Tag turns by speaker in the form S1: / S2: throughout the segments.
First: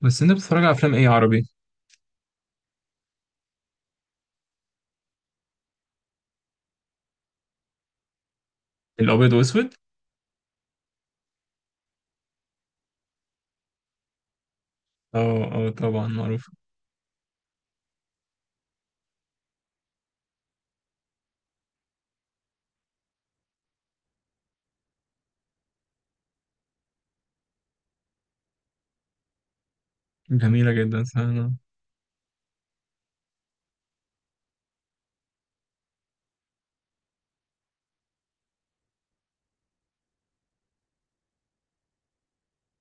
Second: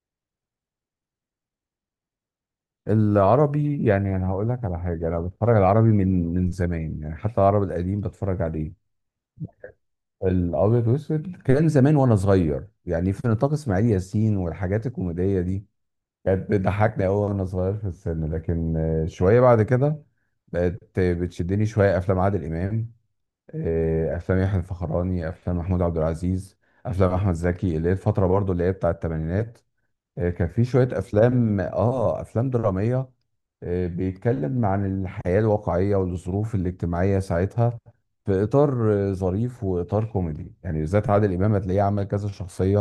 S1: بس انت بتتفرج على افلام ايه عربي؟
S2: العربي، يعني انا هقول لك على حاجه. انا بتفرج على العربي من زمان، يعني حتى العربي القديم بتفرج عليه
S1: الابيض واسود.
S2: الابيض واسود. كان زمان وانا صغير، يعني في نطاق اسماعيل ياسين، والحاجات الكوميديه
S1: اه.
S2: دي
S1: اه طبعا معروف،
S2: كانت بتضحكني قوي وانا صغير في السن. لكن شويه بعد كده بقت بتشدني شويه افلام عادل امام. افلام يحيى الفخراني، افلام محمود عبد العزيز، افلام احمد زكي، اللي هي الفتره برضو اللي هي بتاع الثمانينات. كان في
S1: جميله
S2: شوية
S1: جدا. فانا
S2: أفلام أفلام درامية. بيتكلم عن الحياة الواقعية والظروف الاجتماعية ساعتها، في إطار ظريف وإطار كوميدي، يعني بالذات عادل إمام هتلاقيه عمل كذا شخصية.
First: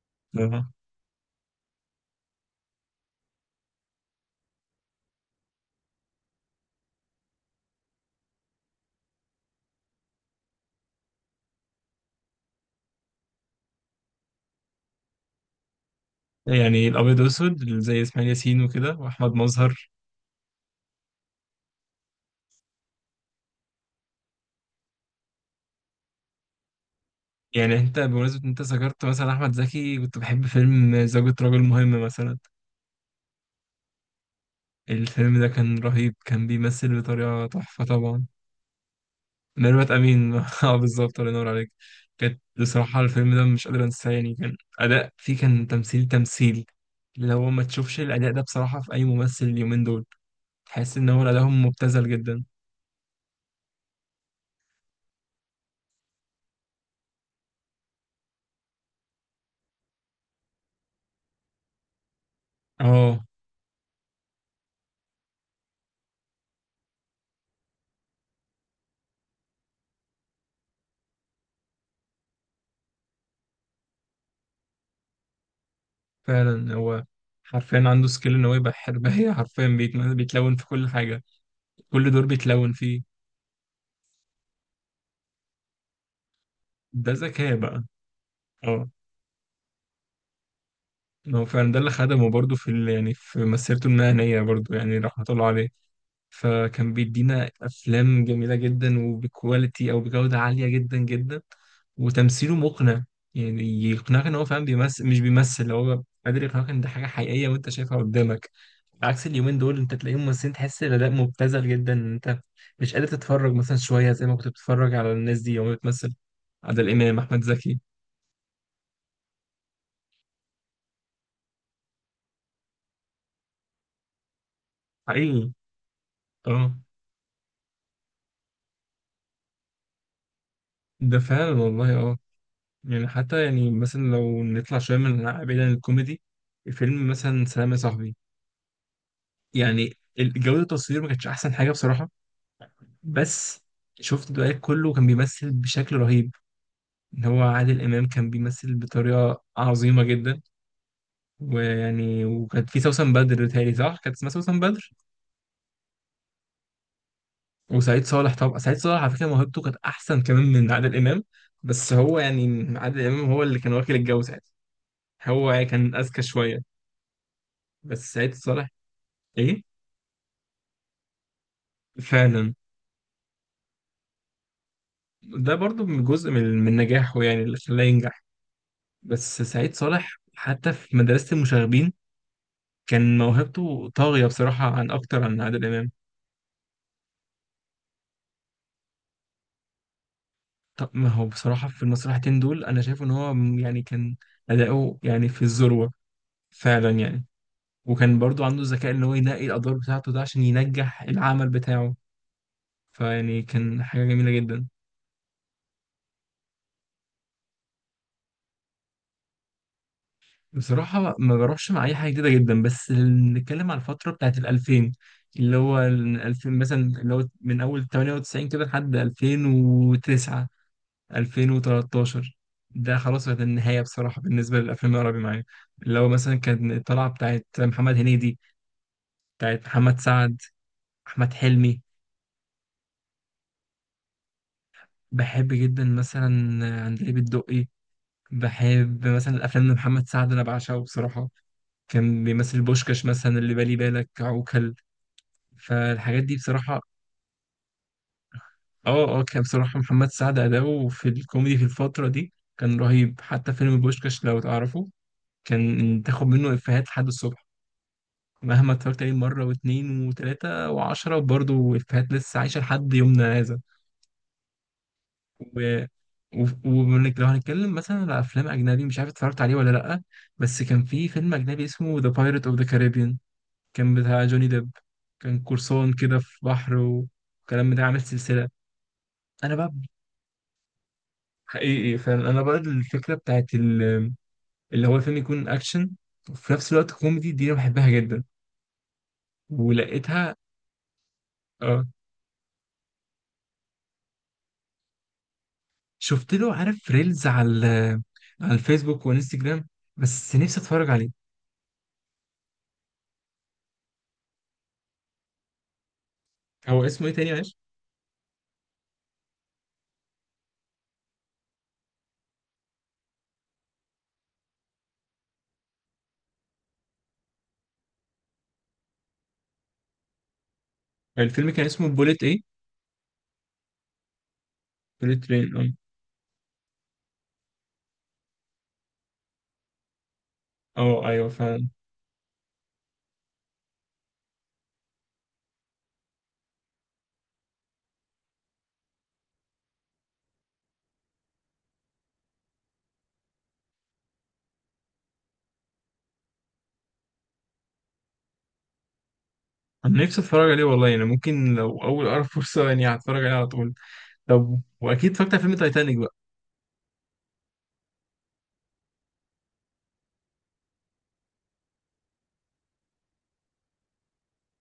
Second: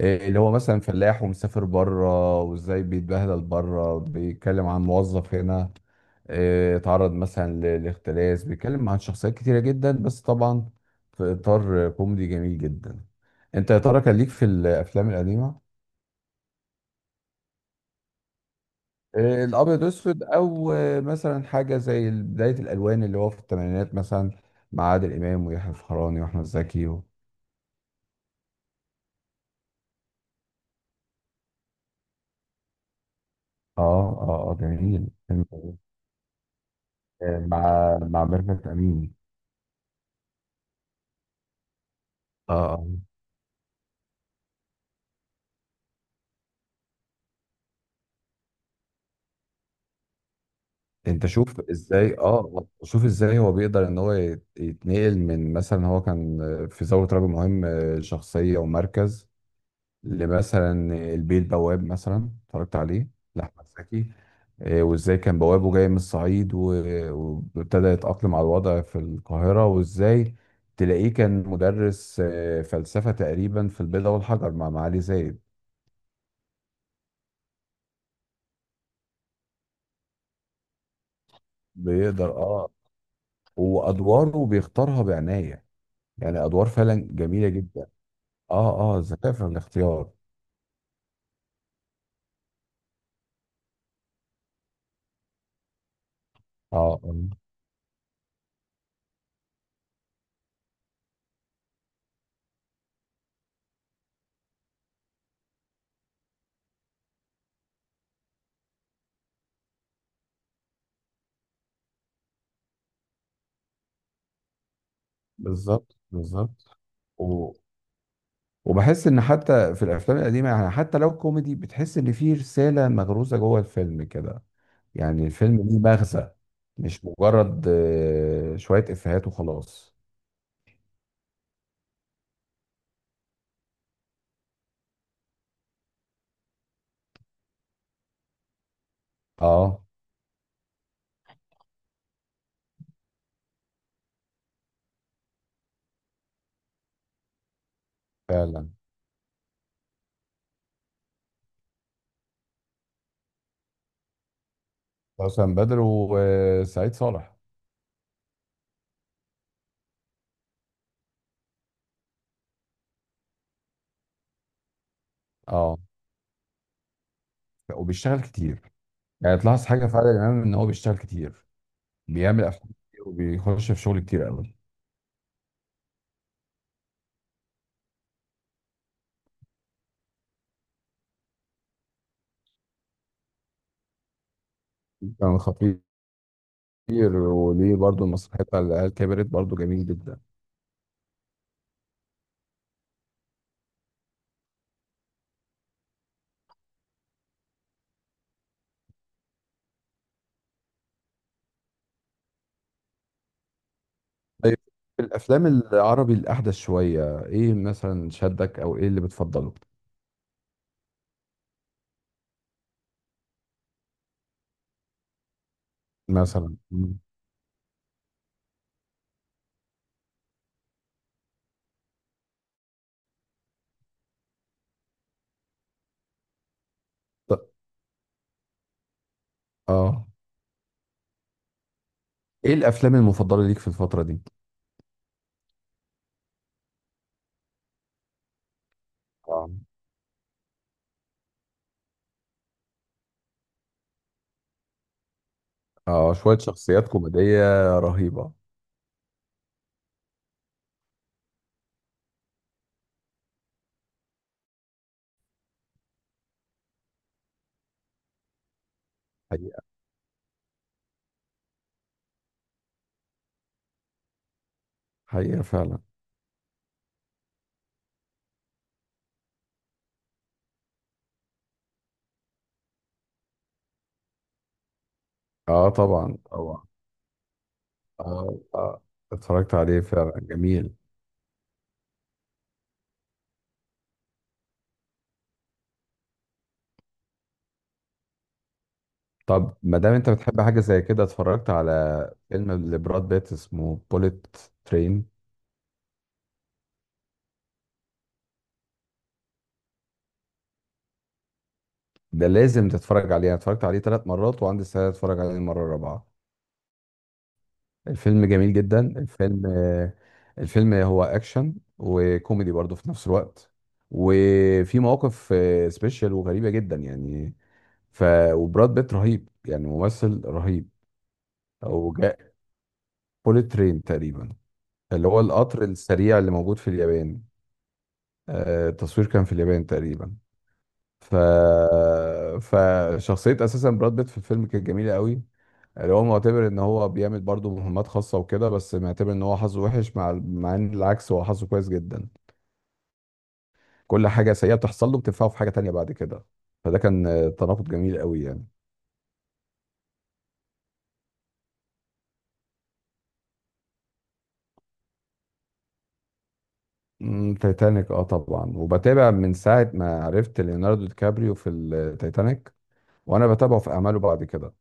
S2: اللي هو
S1: آه.
S2: مثلا فلاح ومسافر بره وإزاي بيتبهدل بره، بيتكلم عن موظف هنا، اتعرض مثلا لاختلاس، بيتكلم عن شخصيات كتيرة جدا. بس طبعا في إطار كوميدي جميل جدا. أنت يا ترى كان ليك في الأفلام القديمة؟
S1: يعني الابيض واسود زي اسماعيل ياسين وكده واحمد
S2: الابيض
S1: مظهر.
S2: اسود، او مثلا حاجه زي بدايه الالوان اللي هو في الثمانينات مثلا، مع عادل امام ويحيى الفخراني واحمد زكي و...
S1: يعني انت بمناسبه إن انت ذكرت مثلا احمد زكي، كنت بحب فيلم زوجة رجل مهم مثلا.
S2: اه، اه، اه، جميل، فيلم
S1: الفيلم ده
S2: جميل.
S1: كان رهيب، كان بيمثل بطريقه تحفه
S2: مع
S1: طبعا.
S2: ميرفت امين.
S1: ميرفت امين اه بالظبط، الله ينور عليك. كانت
S2: اه، آه.
S1: بصراحه الفيلم ده مش قادر انساه، يعني كان اداء فيه، كان تمثيل. اللي هو ما تشوفش الاداء ده بصراحه في اي ممثل اليومين دول، تحس ان هو
S2: انت شوف
S1: ادائهم مبتذل
S2: ازاي،
S1: جدا.
S2: اه، شوف ازاي هو بيقدر ان هو يتنقل من مثلا، هو كان في ثوره رجل مهم، شخصيه ومركز، لمثلا البيه البواب، مثلا اتفرجت عليه
S1: اه
S2: لأحمد زكي. وازاي كان بوابه جاي من الصعيد وابتدى يتأقلم على الوضع في القاهرة، وازاي تلاقيه كان مدرس فلسفة تقريبا في البيضة والحجر مع معالي زايد.
S1: فعلا، هو حرفيا عنده سكيل ان هو يبقى حرباية حرفيا بيتلون في كل حاجة، كل دور
S2: بيقدر، اه.
S1: بيتلون فيه.
S2: وأدواره بيختارها بعناية، يعني أدوار فعلا
S1: ده
S2: جميلة
S1: ذكاء بقى.
S2: جدا.
S1: اه،
S2: اه، اه، ذكاء في الاختيار.
S1: ما هو فعلا ده اللي خدمه برضه في يعني في مسيرته المهنية برضه، يعني رحمة الله عليه.
S2: اه،
S1: فكان
S2: آه،
S1: بيدينا أفلام جميلة جدا وبكواليتي أو بجودة عالية جدا جدا، وتمثيله مقنع. يعني يقنعك إن هو فعلا بيمثل، مش بيمثل، هو قادر يقنعك إن ده حاجة حقيقية وأنت شايفها قدامك. عكس اليومين دول انت تلاقيهم ممثلين تحس الاداء مبتذل جدا، ان انت مش قادر تتفرج مثلا شويه زي ما كنت بتتفرج على الناس دي وهي
S2: بالظبط
S1: بتمثل.
S2: بالظبط.
S1: عادل امام، احمد زكي.
S2: وبحس ان حتى في الافلام القديمه، يعني حتى لو كوميدي، بتحس ان في رساله مغروزه جوه الفيلم كده، يعني
S1: حقيقي.
S2: الفيلم ليه مغزى،
S1: اه.
S2: مش مجرد شويه افيهات وخلاص.
S1: ده فعلا والله. اه، يعني حتى يعني مثلا لو نطلع شويه من بعيد عن الكوميدي، فيلم مثلا سلام يا صاحبي،
S2: اه،
S1: يعني جوده التصوير ما كانتش احسن حاجه بصراحه، بس شفت الدقايق كله كان بيمثل بشكل رهيب. ان هو عادل امام كان
S2: فعلا.
S1: بيمثل بطريقه عظيمه جدا. ويعني وكانت في سوسن بدر، تهيألي صح كانت اسمها سوسن بدر.
S2: حسن بدر وسعيد صالح.
S1: وسعيد صالح، طبعا سعيد صالح على فكرة موهبته كانت أحسن كمان من عادل إمام. بس هو يعني عادل إمام هو اللي كان واكل الجو ساعتها، هو يعني
S2: اه،
S1: كان أذكى شوية. بس
S2: وبيشتغل
S1: سعيد صالح.
S2: كتير، يعني
S1: إيه،
S2: تلاحظ حاجه في عادل امام، ان هو بيشتغل كتير، بيعمل
S1: فعلا.
S2: افلام كتير وبيخش في شغل كتير قوي.
S1: ده برضو من جزء من نجاحه، يعني اللي خلاه ينجح. بس سعيد صالح حتى في مدرسة المشاغبين كان موهبته طاغية بصراحة عن أكتر
S2: كان
S1: عن عادل
S2: خطير.
S1: إمام.
S2: وليه برضه المسرحيه بتاع العيال كبرت، برضه جميل جدا.
S1: طب ما هو بصراحة في المسرحتين دول أنا شايف إن هو يعني كان أداؤه يعني في الذروة فعلا، يعني وكان برضو عنده الذكاء ان هو ينقي الادوار بتاعته ده عشان ينجح العمل بتاعه، فيعني كان حاجه جميله
S2: طيب،
S1: جدا.
S2: في الافلام العربي الاحدث شويه، ايه مثلا شدك، او ايه اللي بتفضله؟
S1: بصراحه ما بروحش مع اي حاجه جديده جدا، بس نتكلم على الفتره بتاعت ال 2000، اللي هو ال
S2: مثلا،
S1: 2000 مثلا
S2: مم.
S1: اللي هو من اول 98 كده لحد 2009، 2013. ده خلاص كانت النهايه بصراحه بالنسبه للافلام العربي معايا. اللي هو مثلا كان الطلعه
S2: ط-
S1: بتاعت محمد هنيدي، بتاعت محمد
S2: اه،
S1: سعد، احمد حلمي.
S2: ايه الافلام المفضله ليك في الفتره دي؟
S1: بحب جدا مثلا عندليب الدقي، بحب مثلا
S2: اه،
S1: الافلام لمحمد سعد، انا بعشقه بصراحه. كان بيمثل بوشكاش مثلا، اللي بالي بالك عوكل،
S2: اه،
S1: فالحاجات دي
S2: شويه
S1: بصراحه.
S2: شخصيات كوميديه رهيبه.
S1: اه اه، كان بصراحه محمد سعد اداؤه في الكوميدي في الفتره دي كان رهيب. حتى فيلم بوشكاش لو تعرفه، كان تاخد منه افيهات لحد الصبح، مهما اتفرجت عليه مره
S2: حقيقه،
S1: واتنين وتلاته وعشره، برضه افيهات لسه عايشه لحد يومنا هذا.
S2: حقيقه، فعلا.
S1: و... و... ومنك، لو هنتكلم مثلا على افلام اجنبي، مش عارف اتفرجت عليه ولا لا، بس كان في فيلم اجنبي اسمه ذا بايرت اوف ذا كاريبيان، كان بتاع جوني ديب، كان
S2: اه،
S1: قرصان
S2: طبعا
S1: كده في
S2: طبعا.
S1: بحر وكلام، بتاع عامل
S2: اه،
S1: سلسلة.
S2: آه. اتفرجت
S1: أنا بقى،
S2: عليه فعلا، جميل.
S1: حقيقي فعلا، أنا بقى الفكرة بتاعت اللي هو الفيلم يكون أكشن وفي نفس الوقت كوميدي، دي أنا بحبها جدا
S2: طب ما دام انت
S1: ولقيتها.
S2: بتحب حاجه زي كده، اتفرجت
S1: آه،
S2: على فيلم لبراد بيت اسمه بوليت ترين؟
S1: شفت له، عارف ريلز على على الفيسبوك وانستجرام، بس نفسي أتفرج عليه.
S2: ده لازم تتفرج عليه. انا اتفرجت عليه ثلاث مرات وعندي استعداد اتفرج عليه المره الرابعه.
S1: هو اسمه إيه تاني معلش؟
S2: الفيلم جميل جدا، الفيلم. الفيلم هو اكشن وكوميدي برضه في نفس الوقت، وفي مواقف سبيشال وغريبة جدا يعني. ف وبراد بيت رهيب، يعني ممثل رهيب.
S1: الفيلم كان اسمه
S2: او
S1: بوليت
S2: جاء
S1: إيه؟
S2: بوليت ترين تقريبا، اللي هو
S1: بوليت ترين،
S2: القطر
S1: أه.
S2: السريع اللي موجود في اليابان. التصوير كان في اليابان تقريبا.
S1: أه
S2: ف
S1: أيوه فعلا.
S2: فشخصية اساسا براد بيت في الفيلم كانت جميلة قوي. اللي هو معتبر ان هو بيعمل برضه مهمات خاصه وكده، بس معتبر ان هو حظه وحش، مع ان العكس هو حظه كويس جدا. كل حاجه سيئه بتحصل له بتنفعه في حاجه تانية بعد كده. فده كان تناقض جميل قوي يعني.
S1: أنا نفسي أتفرج عليه والله، يعني ممكن لو أول أقرب فرصة يعني هتفرج عليه على طول. طب واكيد اتفرجت على فيلم تايتانيك بقى.
S2: تايتانيك، اه طبعا، وبتابع من ساعه ما عرفت ليوناردو دي كابريو في التايتانيك، وانا بتابعه في اعماله بعد كده.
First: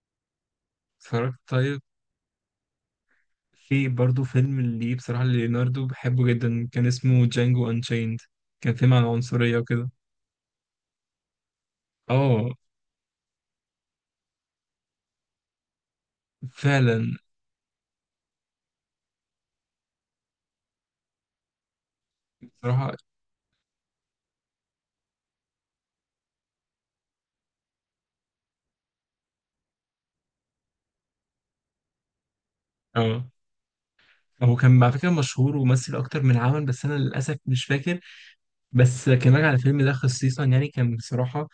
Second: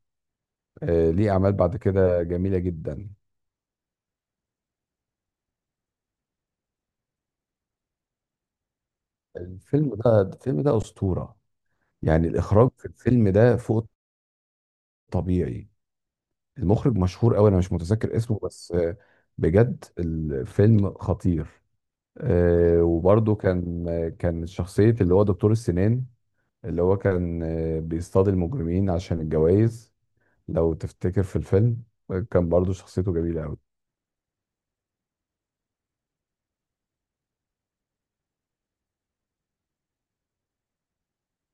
S2: ليه
S1: اتفرجت،
S2: اعمال بعد
S1: طيب.
S2: كده جميله جدا.
S1: في برضه فيلم اللي بصراحه ليوناردو بحبه جدا، كان اسمه جانجو انشيند، كان فيلم عن العنصريه وكده.
S2: الفيلم ده اسطوره. يعني
S1: اه.
S2: الاخراج في الفيلم ده فوق الطبيعي. المخرج
S1: فعلا.
S2: مشهور قوي، انا مش متذكر اسمه، بس بجد الفيلم خطير.
S1: بصراحه.
S2: وبرضه كان كان شخصية اللي هو دكتور السنان، اللي هو كان بيصطاد المجرمين عشان الجوائز، لو تفتكر في الفيلم. كان برضه شخصيته
S1: اه،
S2: جميلة قوي.
S1: هو كان على فكره مشهور ومثل اكتر من عمل، بس انا للاسف مش فاكر. بس كان راجع على الفيلم ده خصيصا، يعني كان بصراحه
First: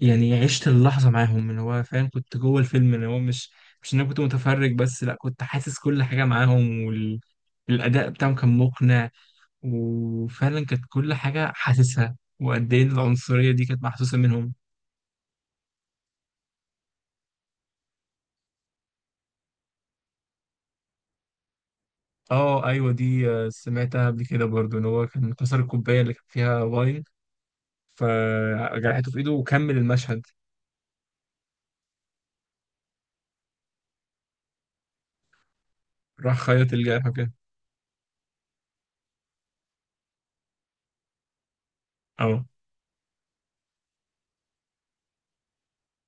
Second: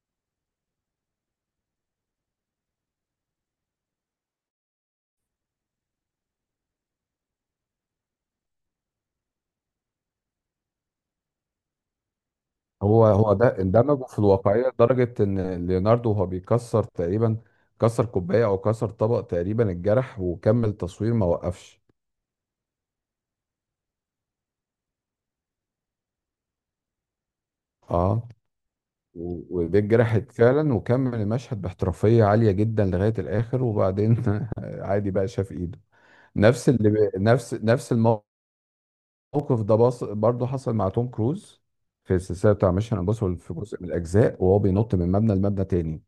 S1: يعني عشت اللحظه معاهم، اللي هو فعلا كنت جوه الفيلم، اللي هو مش ان انا كنت متفرج بس، لا كنت حاسس كل حاجه معاهم، وال الأداء بتاعهم كان مقنع. وفعلا كانت كل حاجة حاسسها، وقد ايه
S2: هو
S1: العنصرية
S2: ده
S1: دي كانت
S2: اندمج
S1: محسوسة
S2: في
S1: منهم.
S2: الواقعية لدرجة ان ليوناردو، وهو بيكسر تقريبا، كسر كوباية او كسر طبق تقريبا، اتجرح وكمل تصوير ما وقفش.
S1: اه ايوه دي، سمعتها قبل كده برضو، ان هو كان كسر الكوباية اللي كان فيها واين،
S2: اه،
S1: فجرحته في ايده وكمل
S2: وايديه
S1: المشهد.
S2: اتجرحت فعلا وكمل المشهد باحترافيه عاليه جدا لغايه الاخر، وبعدين عادي بقى شاف ايده.
S1: راح
S2: نفس
S1: خيط
S2: اللي
S1: الجرح كده.
S2: نفس الموقف ده برضه حصل مع توم كروز، في
S1: اه
S2: السلسله بتاع ميشن امبوسيبل، في جزء من الاجزاء وهو بينط من مبنى لمبنى تاني.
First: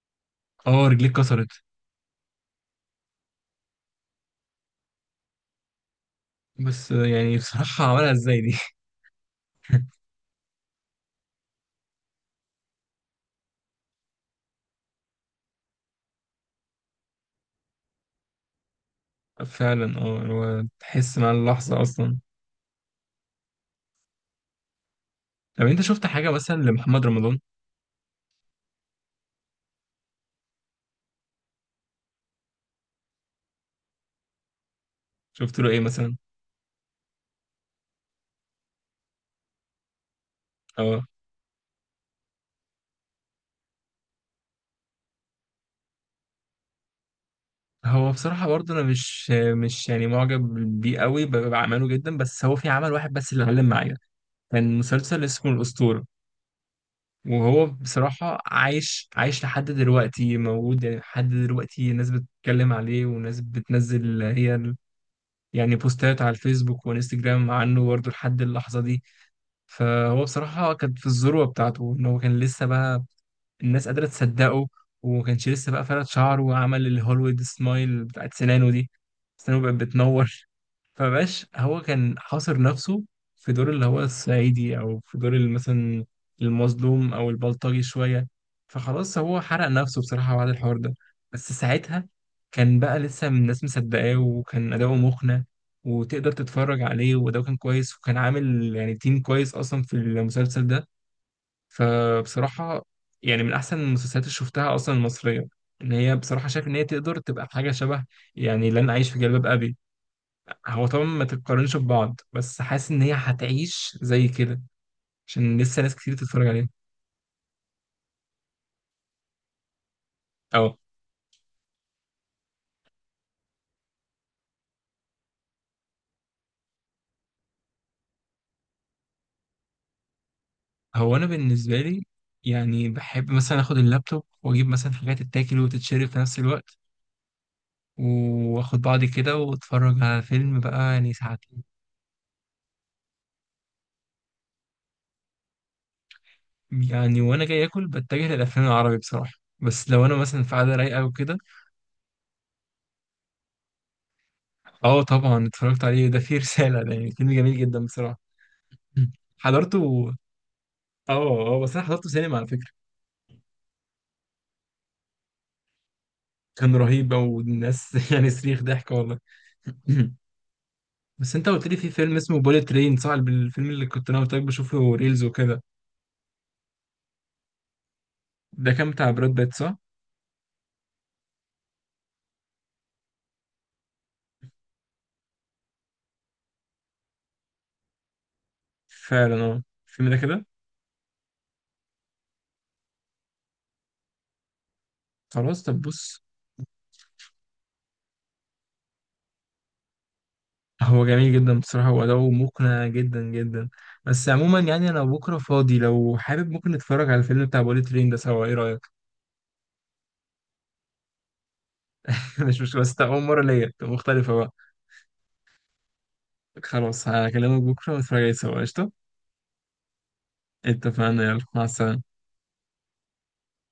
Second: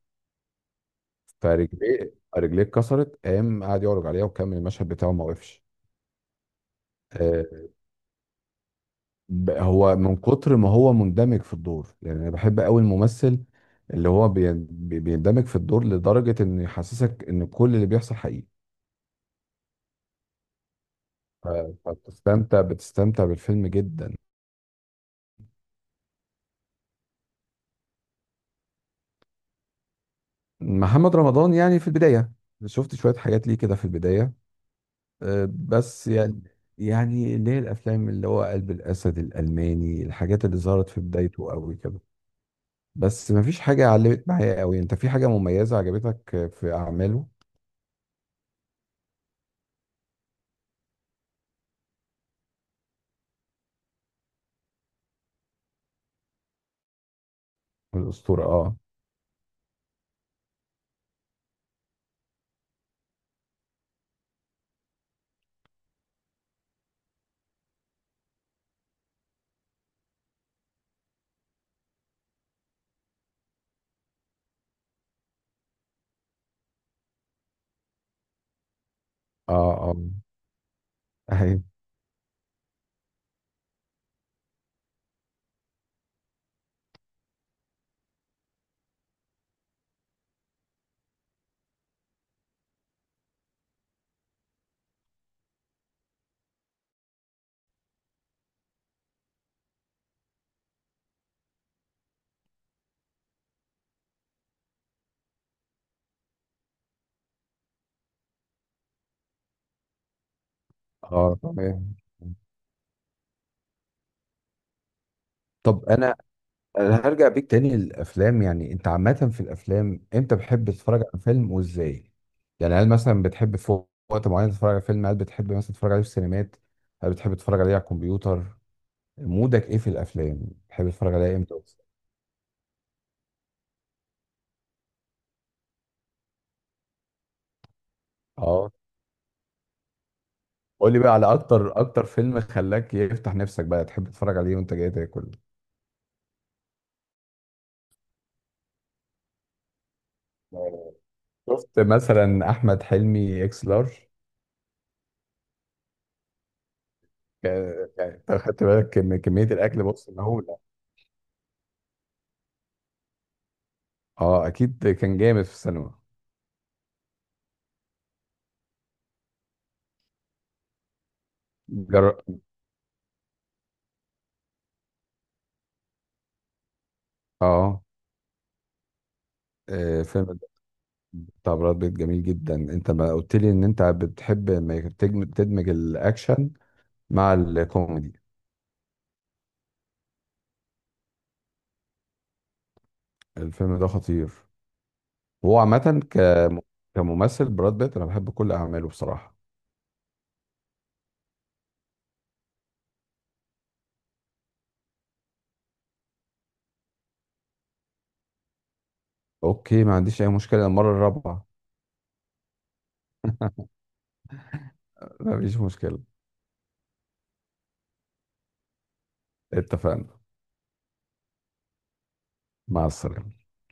S1: اه، رجليه اتكسرت.
S2: رجليه اتكسرت، قام قعد يعرج عليها وكمل المشهد بتاعه ما وقفش.
S1: بس يعني
S2: آه،
S1: بصراحة عملها ازاي دي؟
S2: هو من كتر ما هو مندمج في الدور. يعني انا بحب قوي الممثل اللي هو بيندمج في الدور لدرجة انه يحسسك ان كل اللي بيحصل حقيقي.
S1: فعلا اه، هو تحس مع
S2: ف-
S1: اللحظة اصلا.
S2: فبتستمتع بالفيلم جدا.
S1: طب انت شفت حاجة مثلا لمحمد رمضان؟
S2: محمد رمضان، يعني في البداية شفت شوية حاجات ليه كده في البداية،
S1: شفت له ايه
S2: بس
S1: مثلا؟
S2: يعني، يعني اللي هي الافلام اللي هو قلب الاسد، الالماني، الحاجات اللي ظهرت في
S1: اه،
S2: بدايته قوي كده. بس مفيش حاجة علمت معايا قوي. انت في حاجة مميزة عجبتك في اعماله؟
S1: هو بصراحة برضه أنا مش يعني معجب بيه قوي بعمله جدا، بس هو في عمل واحد بس اللي علم معايا، كان مسلسل اسمه الأسطورة. وهو بصراحة
S2: الاسطورة، اه.
S1: عايش لحد دلوقتي موجود، يعني لحد دلوقتي ناس بتتكلم عليه وناس بتنزل هي يعني بوستات على الفيسبوك وانستجرام عنه برضه لحد اللحظة دي. فهو بصراحة كان في الذروة بتاعته، إن هو كان لسه بقى الناس قادرة تصدقه، وما كانش لسه بقى فرد شعره وعمل الهوليوود سمايل بتاعت سنانه دي، سنانه بقت
S2: اه، اه،
S1: بتنور. فبقاش
S2: ايوه،
S1: هو كان حاصر نفسه في دور اللي هو الصعيدي، او في دور اللي مثلا المظلوم او البلطجي شويه. فخلاص هو حرق نفسه بصراحه بعد الحوار ده. بس ساعتها كان بقى لسه الناس مصدقاه، وكان اداؤه مقنع، وتقدر تتفرج عليه، واداؤه كان كويس، وكان عامل يعني تيم كويس اصلا في المسلسل ده. فبصراحة يعني من أحسن المسلسلات اللي شفتها أصلا المصرية، إن هي بصراحة شايف إن هي تقدر تبقى حاجة شبه يعني لن أعيش في جلباب أبي. هو طبعا ما
S2: اه،
S1: تتقارنش
S2: تمام.
S1: ببعض، بس حاسس إن هي هتعيش زي كده، عشان لسه
S2: طب
S1: ناس كتير
S2: انا،
S1: تتفرج عليها.
S2: أنا هرجع بيك تاني للافلام. يعني انت عامه في الافلام امتى بتحب
S1: أه.
S2: تتفرج على فيلم وازاي؟ يعني هل مثلا بتحب في وقت معين تتفرج على فيلم؟ هل بتحب مثلا تتفرج عليه في السينمات؟ هل بتحب تتفرج عليه على الكمبيوتر؟ مودك ايه في الافلام، بتحب تتفرج
S1: هو أنا
S2: عليها امتى
S1: بالنسبة
S2: وإزاي؟
S1: لي يعني بحب مثلا آخد اللابتوب وأجيب مثلا حاجات تتاكل وتتشرب في نفس الوقت،
S2: اه،
S1: وآخد بعضي كده وأتفرج على فيلم بقى
S2: قول لي
S1: يعني
S2: بقى على
S1: ساعتين.
S2: اكتر اكتر فيلم خلاك يفتح نفسك بقى تحب تتفرج عليه وانت جاي تاكل.
S1: يعني وأنا جاي آكل بتجه للأفلام العربي بصراحة، بس لو أنا مثلا في قعدة رايقة وكده.
S2: شفت مثلا احمد حلمي اكس لارج؟
S1: اه طبعا اتفرجت عليه، ده فيه رسالة، ده يعني فيلم
S2: ك-
S1: جميل جدا
S2: يعني
S1: بصراحة.
S2: انت خدت بالك
S1: مم.
S2: من كميه الاكل؟ بص
S1: حضرته.
S2: اللي هو.
S1: اه. اه بس انا حضرته سينما على فكرة.
S2: اه، اكيد كان جامد في السينما.
S1: كان رهيب او الناس يعني صريخ ضحك والله. بس انت قلت لي في فيلم
S2: جر...
S1: اسمه بوليت ترين صح؟ الفيلم اللي كنت انا قلت لك بشوفه ريلز وكده،
S2: اه.
S1: ده كان بتاع براد بيت صح؟
S2: فيلم بتاع براد بيت جميل جدا. انت ما قلت لي ان انت بتحب ما تدمج الاكشن مع الكوميدي.
S1: فعلا اه، الفيلم ده كده.
S2: الفيلم ده خطير. وهو
S1: خلاص طب
S2: عامه
S1: بص،
S2: كممثل، براد بيت انا بحب كل اعماله بصراحه.
S1: هو جميل جدا بصراحة وأداؤه مقنع جدا جدا. بس عموما يعني أنا بكرة فاضي، لو حابب ممكن نتفرج على الفيلم بتاع بوليت ترين ده سوا، إيه رأيك؟
S2: اوكي، ما عنديش اي مشكله، المره الرابعه.
S1: مش مشكلة، بس تبقى أول مرة ليا، تبقى مختلفة بقى.
S2: مفيش مشكله.
S1: خلاص هكلمك بكرة ونتفرج عليه سوا، قشطة.
S2: اتفقنا،
S1: اتفقنا، يلا مع السلامة.
S2: مع السلامه.